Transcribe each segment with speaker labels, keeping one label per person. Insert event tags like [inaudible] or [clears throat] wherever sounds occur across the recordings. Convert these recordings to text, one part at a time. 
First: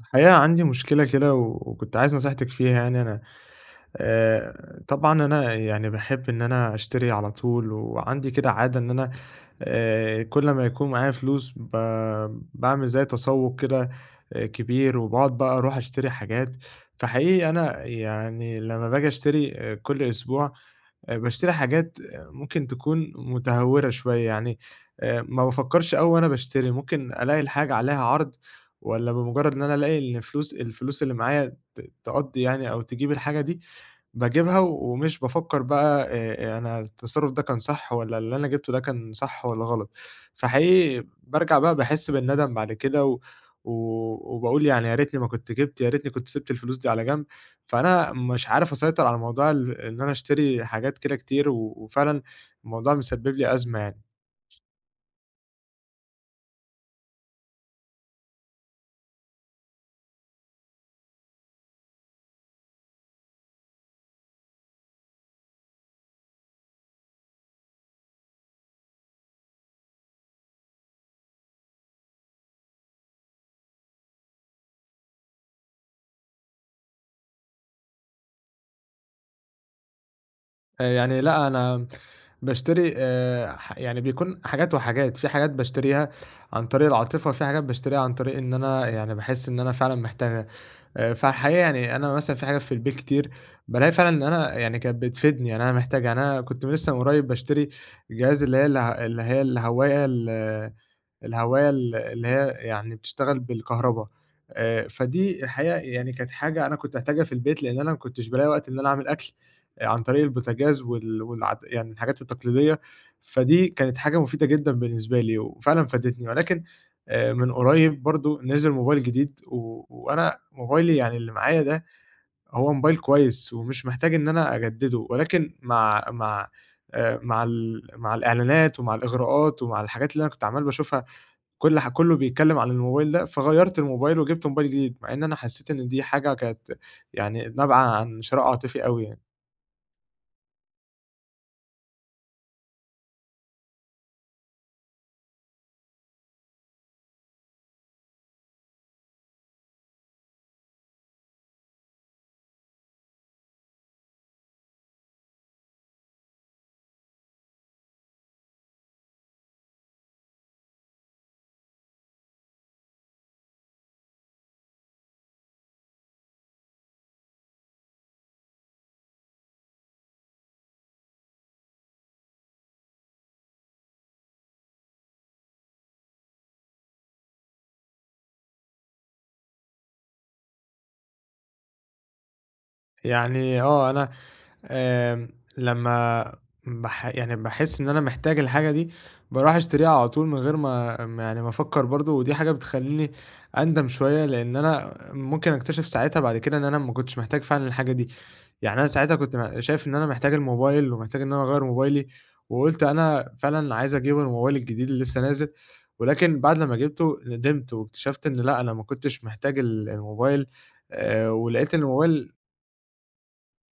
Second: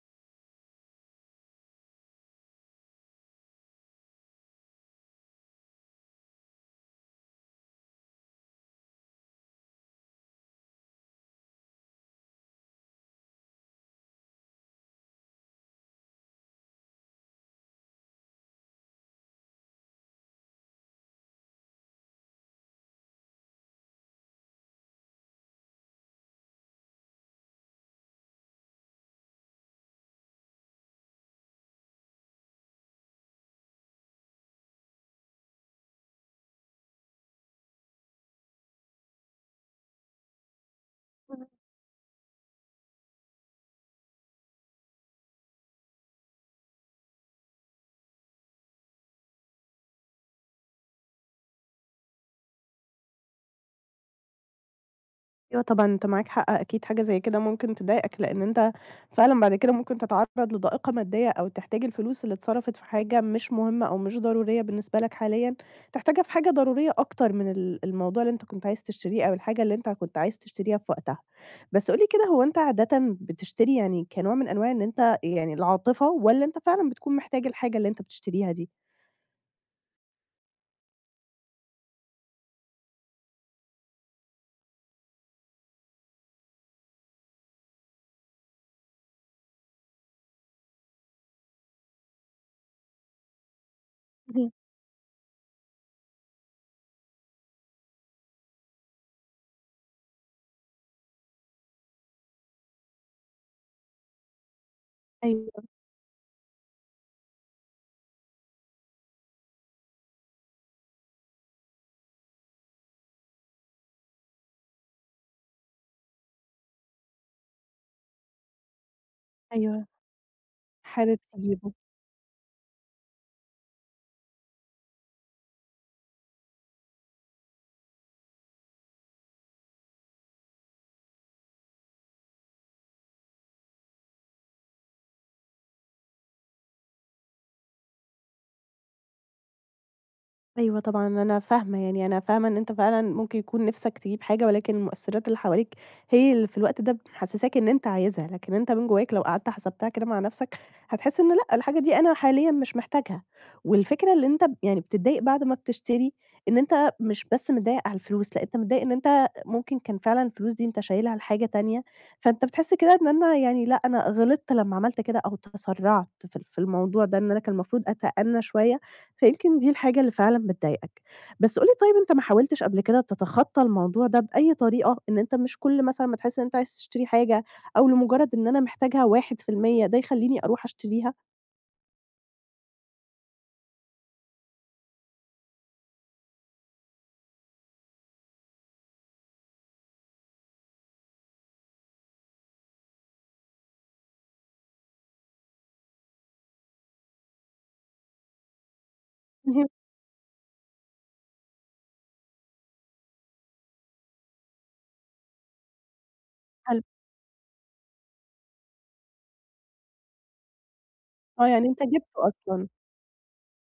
Speaker 1: الحقيقة عندي مشكلة كده و وكنت عايز نصيحتِك فيها يعني أنا طبعًا، أنا يعني باحب إن أنا أشتري على طول، وعندي كده عادة إن أنا كل ما يكون معايا فلوس باعمل زي تسوُّق كده كبير، وباقعد بقى أروح أشتري حاجات. فحقيقي أنا يعني لمّا باجي أشتري كل أسبوع باشتري حاجات. آه، ممكن تكون متهورة شوية، يعني ما بافكّرش أوي وأنا باشتري، ممكن ألاقي الحاجة عليها عرض، والّا بمجرد إن أنا ألاقي إن الفلوس اللي معايا تقضّي يعني أو تجيب الحاجة دي، باجيبها ومش بافكّر بقى أنا التصرُّف ده كان صح، والّا اللي أنا جِبته ده كان صح والّا غلط. فحقيقي
Speaker 2: اهم.
Speaker 1: بارجع بقى باحس بالندم بعد كده و و وباقول يعني يا ريتني ما كنت جِبت، يا ريتني كنت سِبت الفلوس دي على جنب. فأنا مش عارف أسيطر على موضوع ال إن أنا أشتري حاجات كده كتير وفعلًا الموضوع مسبِّب لي أزمة يعني.
Speaker 2: أيوه طبعًا أنت معاك حق، أكيد حاجة زي كده ممكن تضايقك، لإن أنت فعلًا بعد كده ممكن تتعرّض لضائقة مادية أو تحتاج الفلوس اللي اتصرفت في حاجة مش مهمة أو مش ضرورية بالنسبة لك حاليًا، تحتاجها في حاجة ضرورية أكتر من الموضوع اللي أنت كنت عايز تشتريه أو الحاجة اللي أنت كنت عايز تشتريها في وقتها. بس قُل لي كده، هو أنت عادةً بتشتري يعني كنوع من أنواع إن أنت يعني العاطفة، والّا أنت فعلًا بتكون محتاج الحاجة اللي أنت بتشتريها دي؟
Speaker 1: يعني لأ، أنا باشتري يعني بيكون حاجات وحاجات. في حاجات باشتريها عن طريق العاطفة، وفي حاجات باشتريها عن طريق إن أنا يعني باحس إن أنا فعلًا محتاجها. فالحقيقة يعني أنا مثلًا في حاجات في البيت كتير بالاقي فعلًا إن
Speaker 2: اهم.
Speaker 1: أنا يعني كانت بتفيدني، يعني أنا محتاجها. يعني أنا كنت لسه من قريب باشتري جهاز اللي هي اللي هي الهواية اللي هي يعني بتشتغل بالكهربا. فدي
Speaker 2: أيوه،
Speaker 1: الحقيقة يعني كانت حاجة أنا كنت محتاجها في البيت، لإن أنا ما كنتش بالاقي وقت إن أنا أعمل أكل عن طريق البوتاجاز يعني الحاجات التقليدية. فدي كانت حاجة مفيدة جدًا بالنسبة لي وفعلًا فادتني، ولكن من قريب برضه نزل موبايل جديد
Speaker 2: أيوه.
Speaker 1: وأنا موبايلي يعني
Speaker 2: حابب
Speaker 1: اللي معايا
Speaker 2: تجيبه.
Speaker 1: ده هو موبايل كويس ومش محتاج إن أنا أجدّده، ولكن مع مع ال مع الإعلانات ومع الإغراءات ومع الحاجات اللي أنا كنت عمّال باشوفها كل ح كله بيتكلّم عن الموبايل ده. فغيّرت الموبايل وجِبت موبايل جديد، مع إن أنا حسّيت إن دي حاجة كانت يعني نابعة عن شراء عاطفي أوي يعني.
Speaker 2: أيوه طبعًا، أنا فاهمة، يعني أنا فاهمة إن أنت فعلًا ممكن يكون نِفْسك تجيب حاجة، ولكن المؤثِّرات اللي حواليك هي اللي في الوقت ده محسِّساك إن أنت عايزها، لكن أنت من جواك لو قعدت حسبتها كده مع نَفْسك هتحس إن لأ، الحاجة دي أنا حاليًا مش محتاجها. والفكرة اللي أنت يعني بتتضايق بعد ما بتشتري، إن أنت مش بس متضايق على الفلوس، لأ، أنت متضايق إن أنت ممكن كان فعلًا الفلوس دي أنت شايلها لحاجة تانية، فأنت بتحس كده إن أنا يعني لأ، أنا غلطت لما عملت كده أو تسرّعت في الموضوع ده، إن أنا كان المفروض أتأنّى شوية، فيمكن دي الحاجة اللي فعلًا بتضايقك. بس قُل لي، طيب أنت ما حاولتش قبل كده تتخطّى الموضوع ده بأي طريقة، إن أنت مش كل مثلًا ما تحس إن أنت عايز تشتري حاجة أو لمجرد إن أنا محتاجها 1% ده يخلّيني أروح أشتريها؟
Speaker 1: يعني آه، أنا آمم، لمّا يعني باحس إن أنا محتاج الحاجة دي، باروح أشتريها على طول من غير ما يعني ما أفكّر برضه. ودي حاجة بتخلّيني أندم شوية، لإن أنا ممكن أكتشف ساعتها بعد كده إن أنا ما كنتش محتاج فعلًا الحاجة دي. يعني أنا ساعتها كنت
Speaker 2: اهم.
Speaker 1: شايف إن أنا محتاج الموبايل ومحتاج إن أنا أغيّر موبايلي، وقُلت أنا فعلًا عايز أجيب الموبايل الجديد اللي لسه نازل. ولكن بعد لمّا
Speaker 2: حلو،
Speaker 1: جِبته ندمت واكتشفت إن لأ، أنا ما كنتش محتاج الموبايل.
Speaker 2: آه، يعني
Speaker 1: ولقيت
Speaker 2: أنت
Speaker 1: إن
Speaker 2: جِبته
Speaker 1: الموبايل
Speaker 2: أصلًا.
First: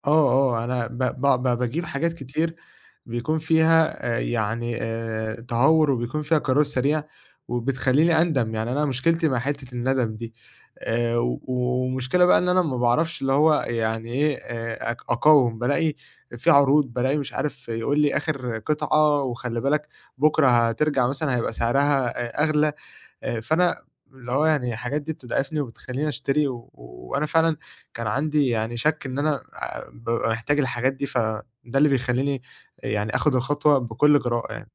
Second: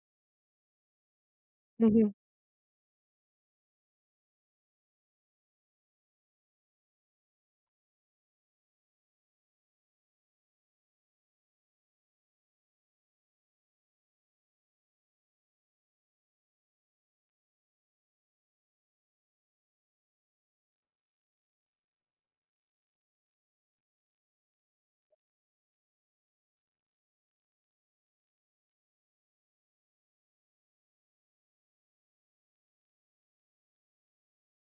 Speaker 1: آه. آه، أنا ب ب ب باجيب حاجات
Speaker 2: اهم.
Speaker 1: كتير بيكون فيها يعني تهور، وبيكون فيها قرار سريع، وبتخلّيني أندم. يعني أنا مشكلتي مع حتّة الندم دي. ومشكلة بقى إن أنا ما باعرفش اللي هو يعني إيه، أقاوم. بالاقي في عروض، بالاقي مش عارف يقول لي آخر قطعة وخلّي بالك بُكرة هترجع مثلًا هيبقى سعرها أغلى. فأنا اللي هو يعني الحاجات دي بتضعفني وبتخلّيني أشتري وأنا فعلًا كان عندي يعني شَك إن أنا بابقى محتاج الحاجات دي، فده اللي بيخلّيني يعني آخُد الخطوة بكل جراءة يعني.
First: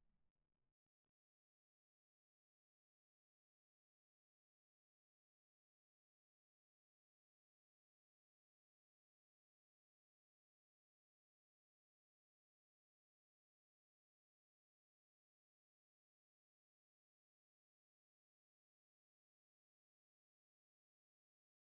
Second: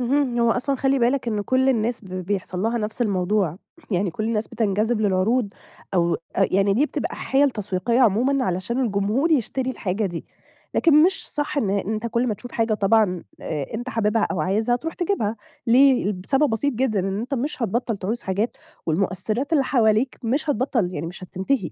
Speaker 2: اهم، هو أصلًا خلّي بالك إن كل الناس بيحصل لها نفس الموضوع، [clears throat] يعني كل الناس بتنجذب للعروض أو أ يعني دي بتبقى حِيَل تسويقية عمومًا علشان الجمهور يشتري الحاجة دي، لكن مش صح إن أنت كل ما تشوف حاجة طبعًا أنت حاببها أو عايزها تروح تجيبها، ليه؟ بسبب بسيط جدًا، إن أنت مش هتبطّل تعوز حاجات والمؤثرات اللي حواليك مش هتبطّل، يعني مش هتنتهي،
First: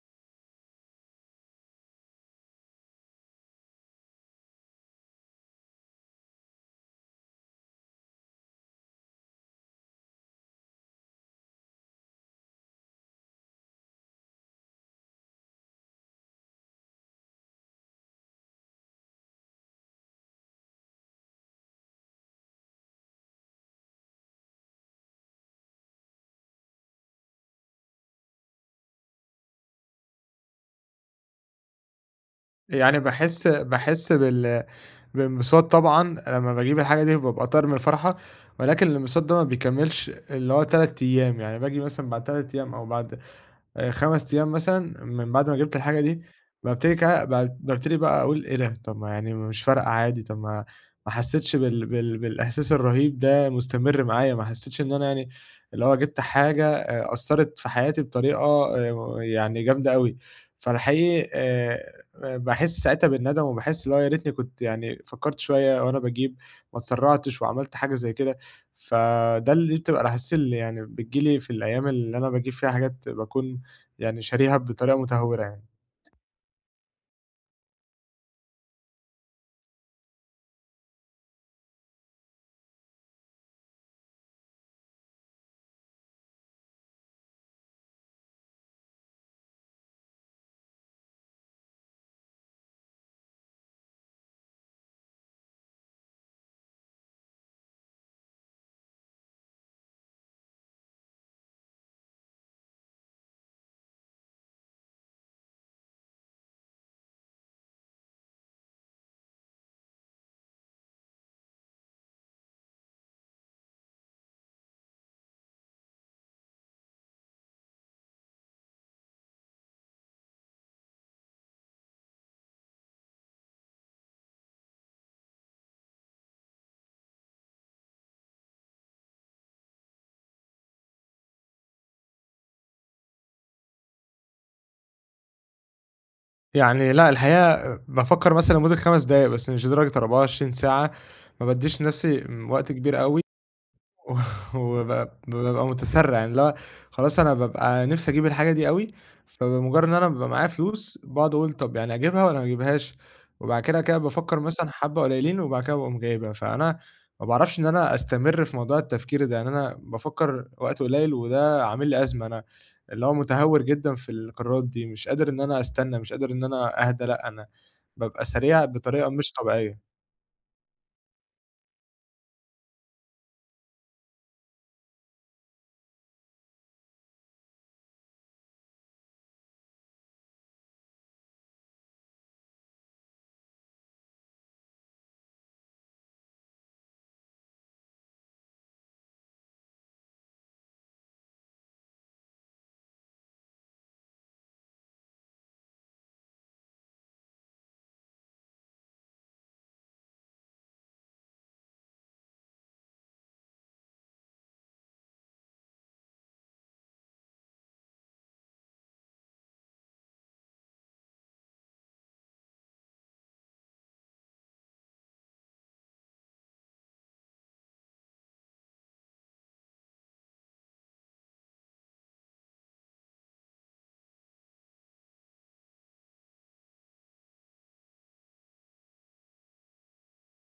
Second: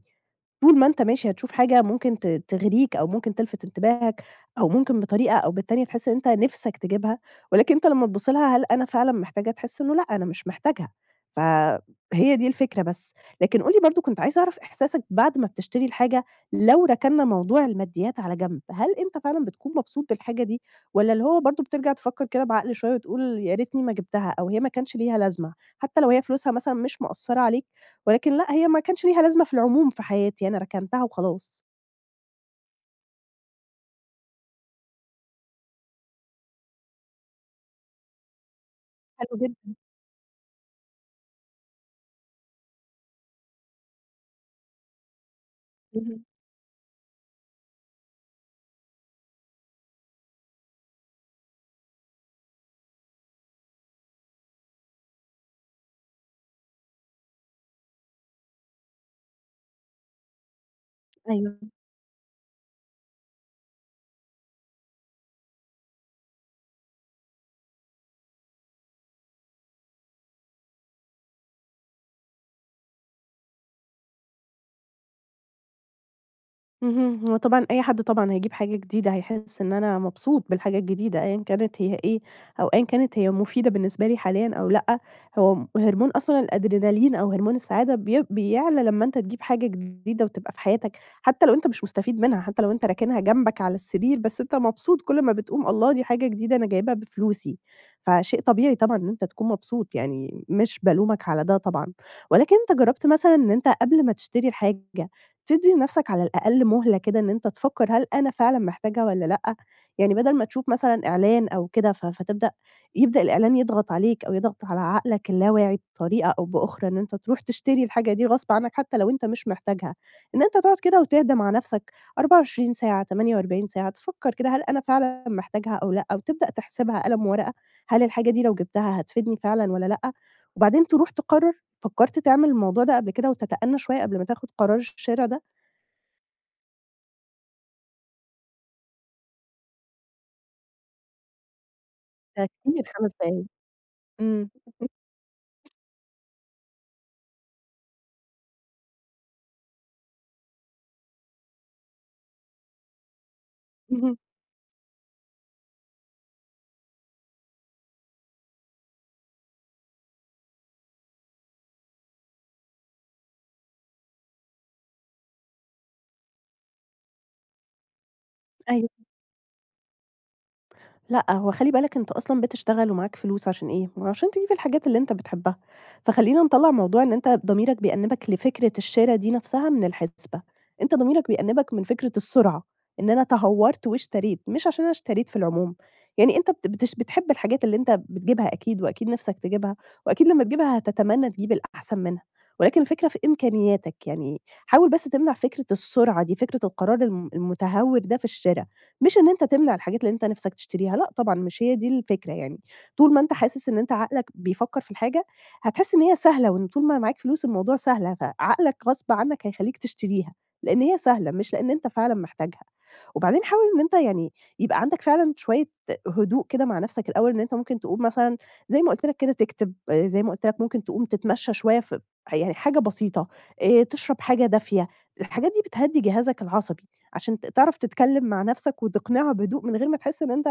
Speaker 2: طول ما أنت ماشي هتشوف حاجة ممكن تغريك أو ممكن تلفت انتباهك أو ممكن بطريقة أو بالتانية تحس إن أنت نِفْسك تجيبها. ولكن أنت لمّا تبُص لها هل أنا فعلًا محتاجها؟ تحس إنه لأ، أنا مش محتاجها، فهي دي الفكرة بس. لكن قُل لي برضه، كنت عايزة أعرف إحساسك بعد ما بتشتري الحاجة، لو ركنّا موضوع الماديات على جنب، هل أنت فعلًا بتكون مبسوط بالحاجة دي والّا اللي هو برضه بترجع تفكّر كده بعقل شوية وتقول يا ريتني ما جِبتها أو هي ما كانش ليها لازمة، حتى لو هي فلوسها مثلًا مش مأثّرة عليك ولكن لأ، هي ما كانش ليها لازمة في العموم في حياتي، أنا ركنتها وخلاص.
Speaker 1: يعني باحس بانبساط طبعًا لمّا باجيب الحاجة دي بابقى طاير من الفرحة، ولكن الانبساط ده
Speaker 2: حلو
Speaker 1: ما
Speaker 2: جدًا.
Speaker 1: بيكمّلش اللي هو 3 أيام. يعني باجي مثلًا بعد 3 أيام أو بعد 5 أيام مثلًا من بعد ما جِبت الحاجة دي،
Speaker 2: اهم.
Speaker 1: بابتدي كا ب بابتدي بقى أقول إيه ده! طب ما يعني مش فارقة عادي، طب ما حسيتش بالإحساس الرهيب ده مستمر معايا، ما حسيتش إن أنا يعني اللي هو جِبت حاجة أثّرت في حياتي بطريقة يعني جامدة أوي. فالحقيقي
Speaker 2: أيوه.
Speaker 1: باحس ساعتها بالندم وباحس اللي هو يا ريتني كنت يعني فكّرت شوية وأنا باجيب، ما اتسرّعتش وعملت حاجة زي كده. فده اللي بتبقى الأحاسيس اللي يعني بتيجي لي في الأيام اللي أنا باجيب فيها حاجات باكون يعني شاريها بطريقة متهورة يعني.
Speaker 2: اهم، هو طبعًا أي حد طبعًا هيجيب حاجة جديدة هيحس إن أنا مبسوط بالحاجة الجديدة أيًا كانت هي إيه، أو أيًا كانت هي مفيدة بالنسبة لي حاليًا أو لأ، هو هرمون أصلًا الأدرينالين أو هرمون السعادة بيعلى لمّا أنت تجيب حاجة جديدة وتبقى في حياتك، حتى لو أنت مش مستفيد منها، حتى لو أنت راكنها جنبك على السرير، بس أنت مبسوط كل ما بتقوم الله دي حاجة جديدة أنا جايبها بفلوسي، فشيء طبيعي طبعًا إن أنت تكون مبسوط، يعني مش بالومك على ده طبعًا، ولكن أنت جرّبت مثلًا إن أنت قبل ما تشتري الحاجة تدّي لنَفْسك على الأقل مهلة كده إن أنت تفكّر هل أنا فعلًا محتاجها والّا لأ، يعني بدل ما تشوف مثلًا إعلان أو كده ف فتبدأ يبدأ الإعلان يضغط عليك أو يضغط على عقلك اللاواعي بطريقة أو بأخرى إن أنت تروح تشتري الحاجة دي غصب عنّك حتى لو أنت مش محتاجها، إن أنت تقعد كده وتهدى مع نَفْسك 24 ساعة، 48 ساعة، تفكّر كده هل أنا فعلًا محتاجها أو لأ، وتبدأ تحسبها قلم وورقة، هل الحاجة دي لو جبتها هتفيدني فعلًا والّا لأ، وبعدين تروح تقرّر. فكّرت تعمل الموضوع ده قبل كده وتتأنّى شوية قبل ما تاخد قرار الشِرا ده؟
Speaker 1: يعني لأ، الحقيقة بافكّر مثلًا لمدة 5 دقايق بس مش لدرجة 24 ساعة. ما بادّيش لنفسي
Speaker 2: ده
Speaker 1: وقت
Speaker 2: كتير
Speaker 1: كبير
Speaker 2: 5
Speaker 1: أوي.
Speaker 2: دقايق. إمم.
Speaker 1: [laughs] وب
Speaker 2: [laughs]
Speaker 1: بابقى متسرع. يعني اللي هو خلاص أنا بابقى نِفْسي أجيب الحاجة دي أوي، فبمجرد إن أنا بابقى معايا فلوس باقعد أقول طَب يعني أجيبها والّا ما أجيبهاش؟ وبعد كده
Speaker 2: اهم.
Speaker 1: بافكّر مثلًا حبّة قليلين وبعد كده باقوم جايبها. فأنا ما باعرفش إن أنا أستمر في موضوع التفكير ده، يعني أنا بافكّر وقت قليل وده عامل لي أزمة. أنا اللي هو متهور جدًا في القرارات دي، مش قادر إن أنا أستنى، مش قادر إن أنا أهدى، لأ أنا بابقى سريع
Speaker 2: أيوه.
Speaker 1: بطريقة مش طبيعية.
Speaker 2: لأ، هو خلّي بالك أنت أصلًا بتشتغل ومعاك فلوس عشان إيه؟ ما هو عشان تجيب الحاجات اللي أنت بتحبها، فخلّينا نطلّع موضوع إن أنت ضميرك بيأنِّبك لفكرة الشِرا دي نفسها من الحسبة، أنت ضميرك بيأنِّبك من فكرة السرعة، إن أنا تهوّرت واشتريت، مش عشان أنا اشتريت في العموم، يعني أنت بت بتش بتحب الحاجات اللي أنت بتجيبها أكيد، وأكيد نِفْسك تجيبها، وأكيد لمّا تجيبها هتتمنى تجيب الأحسن منها، ولكن الفكرة في إمكانياتك، يعني حاول بس تمنع فكرة السرعة دي، فكرة القرار المتهور ده في الشِرا، مش إن أنت تمنع الحاجات اللي أنت نِفْسك تشتريها، لأ طبعًا مش هي دي الفكرة يعني، طول ما أنت حاسس إن أنت عقلك بيفكّر في الحاجة، هتحس إن هي سهلة وإن طول ما معاك فلوس الموضوع سهلة، فعقلك غصب عنّك هيخلّيك تشتريها، لإن هي سهلة مش لإن أنت فعلًا محتاجها. وبعدين حاول إن أنت يعني يبقى عندك فعلًا شوية هدوء كده مع نَفْسك الأول، إن أنت ممكن تقوم مثلًا زي ما قُلت لك كده تكتب، زي ما قُلت لك ممكن تقوم تتمشّى شوية في يعني حاجة بسيطة، تشرب حاجة دافية، الحاجات دي بتهدّي جهازك العصبي. عشان تعرف تتكلّم مع نَفْسك وتقنعها بهدوء من غير ما تحس إن أنت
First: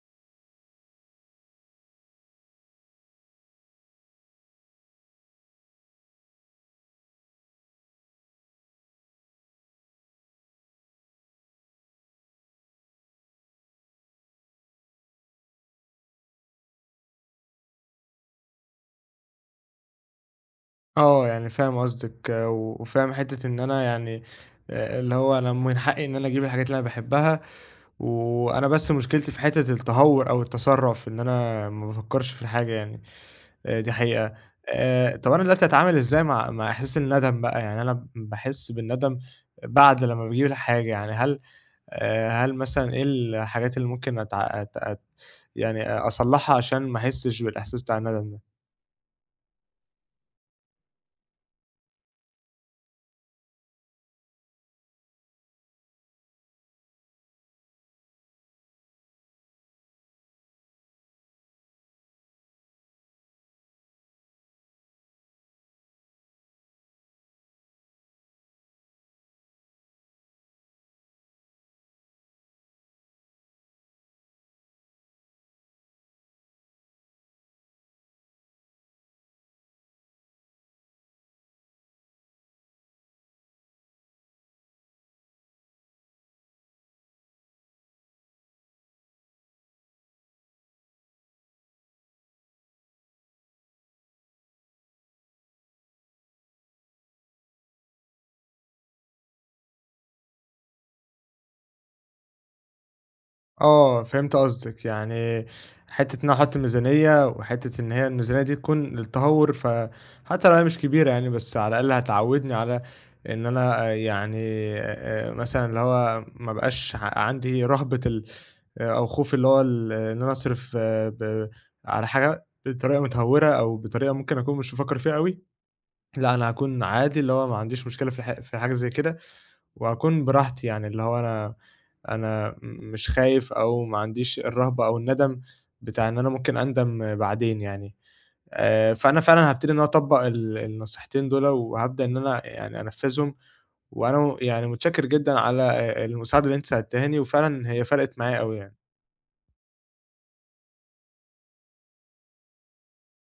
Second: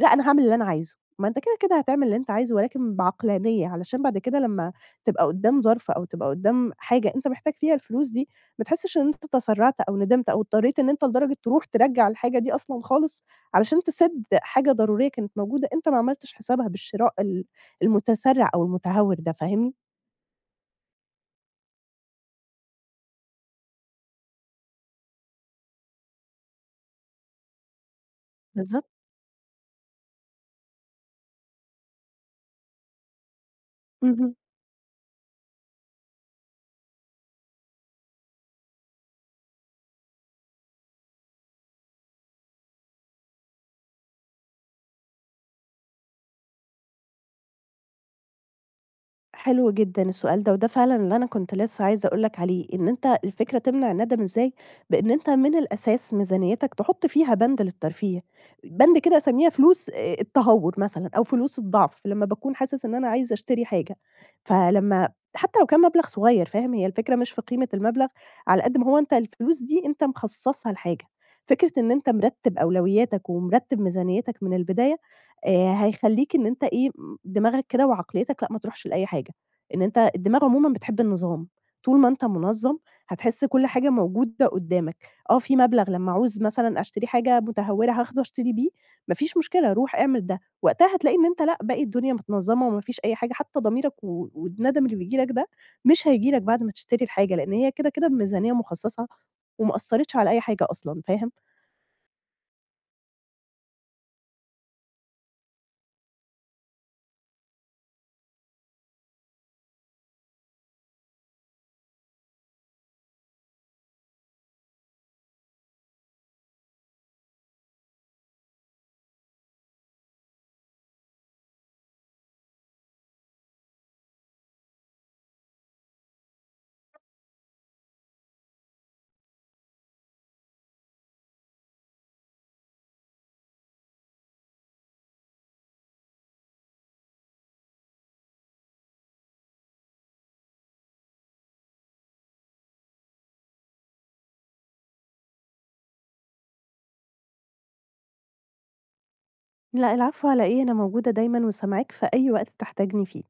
Speaker 2: لأ أنا هاعمل اللي أنا عايزه، ما أنت كده، كده هتعمل اللي أنت عايزه ولكن بعقلانية، علشان بعد كده لمّا تبقى قدّام ظرف أو تبقى قدّام حاجة أنت محتاج فيها الفلوس دي، ما تحسّش إن أنت تسرّعت أو ندمت أو اضطريت إن أنت لدرجة تروح ترجّع الحاجة دي أصلًا خالص علشان تسِد حاجة ضرورية كانت موجودة أنت ما عملتش حسابها بالشراء المتسرّع أو المتهور ده، فاهمني؟
Speaker 1: آه، يعني فاهم قصدِك آه، وفاهم حتّة إن أنا يعني اللي هو أنا من حقّي إن أنا أجيب الحاجات اللي أنا باحبّها، وأنا
Speaker 2: بالضبط.
Speaker 1: بس مشكلتي في حتّة التهوّر أو التسرّع إن أنا ما بافكّرش في الحاجة يعني دي حقيقة.
Speaker 2: اهم.
Speaker 1: طب أنا دلوقتي أتعامل إزاي مع إحساس الندم بقى؟ يعني أنا باحس بالندم بعد لمّا باجيب الحاجة. يعني هل هل مثلًا إيه الحاجات اللي ممكن أتع أت أت يعني أصلّحها عشان ما أحسّش بالإحساس بتاع الندم ده؟
Speaker 2: حلو جدًا السؤال ده، وده فعلًا اللي أنا كنت لسه عايزة أقول لك عليه، إن أنت الفكرة تمنع الندم إزاي، بإن أنت من الأساس ميزانيتك تحط فيها بند للترفيه، بند كده أسميها فلوس التهور مثلًا أو فلوس الضعف، لمّا باكون حاسس إن أنا عايزة أشتري حاجة، فلمّا حتى لو كان مبلغ صغير فاهم، هي الفكرة مش في قيمة المبلغ على قد ما هو أنت الفلوس دي أنت مخصصها لحاجة، فكرة إن أنت مرتب أولوياتك ومرتب ميزانيتك من البداية هيخلّيك إن أنت إيه، دماغك كده وعقليتك لأ ما تروحش لأي حاجة، إن أنت الدماغ عمومًا بتحب النظام، طول ما أنت منظّم هتحس كل حاجة موجودة قدّامك، آه في مبلغ لمّا أعوز مثلًا أشتري حاجة متهورة هاخده أشتري بيه، ما فيش مشكلة روح اعمل ده، وقتها هتلاقي إن أنت لأ باقي الدنيا متنظّمة وما فيش أي حاجة، حتى ضميرك والندم اللي بييجي لك ده مش هييجي لك بعد ما تشتري الحاجة، لإن هي كده، كده بميزانية مخصصة وما أثّرتش على أي حاجة أصلًا، فاهم؟
Speaker 1: آه، فهمت قصدِك. يعني حتّة إن أنا أحُط ميزانية وحتّة إن هي الميزانية دي تكون للتهوّر، فحتّى لو هي مش كبيرة يعني بس على الأقل هتعوّدني على إن أنا آه، يعني مثلًا اللي هو ما أبقاش عندي رهبة آه، أو خوف اللي هو آه، إن أنا أصرف آه، على حاجة بطريقة متهوّرة أو بطريقة ممكن أكون مش بافكّر فيها أوي، لأ، أنا هاكون عادي اللي هو ما عنديش مشكلة في في حاجة زي كده. وأكون براحتي، يعني اللي هو أنا مش خايف أو ما عنديش الرهبة أو الندم بتاع إن أنا ممكن أندم بعدين يعني. فأنا فعلًا هابتدي إن أنا أطبّق النصيحتين دُولة، وهابدأ إن أنا يعني أنفّذهم، وأنا يعني متشكر جدًا على المساعدة اللي أنتِ ساعدتيهاني، وفعلًا هي فرقت معايا أوي يعني.
Speaker 2: لأ العفو على إيه، أنا موجودة دايمًا وسامعاك في أي وقت تحتاجني فيه.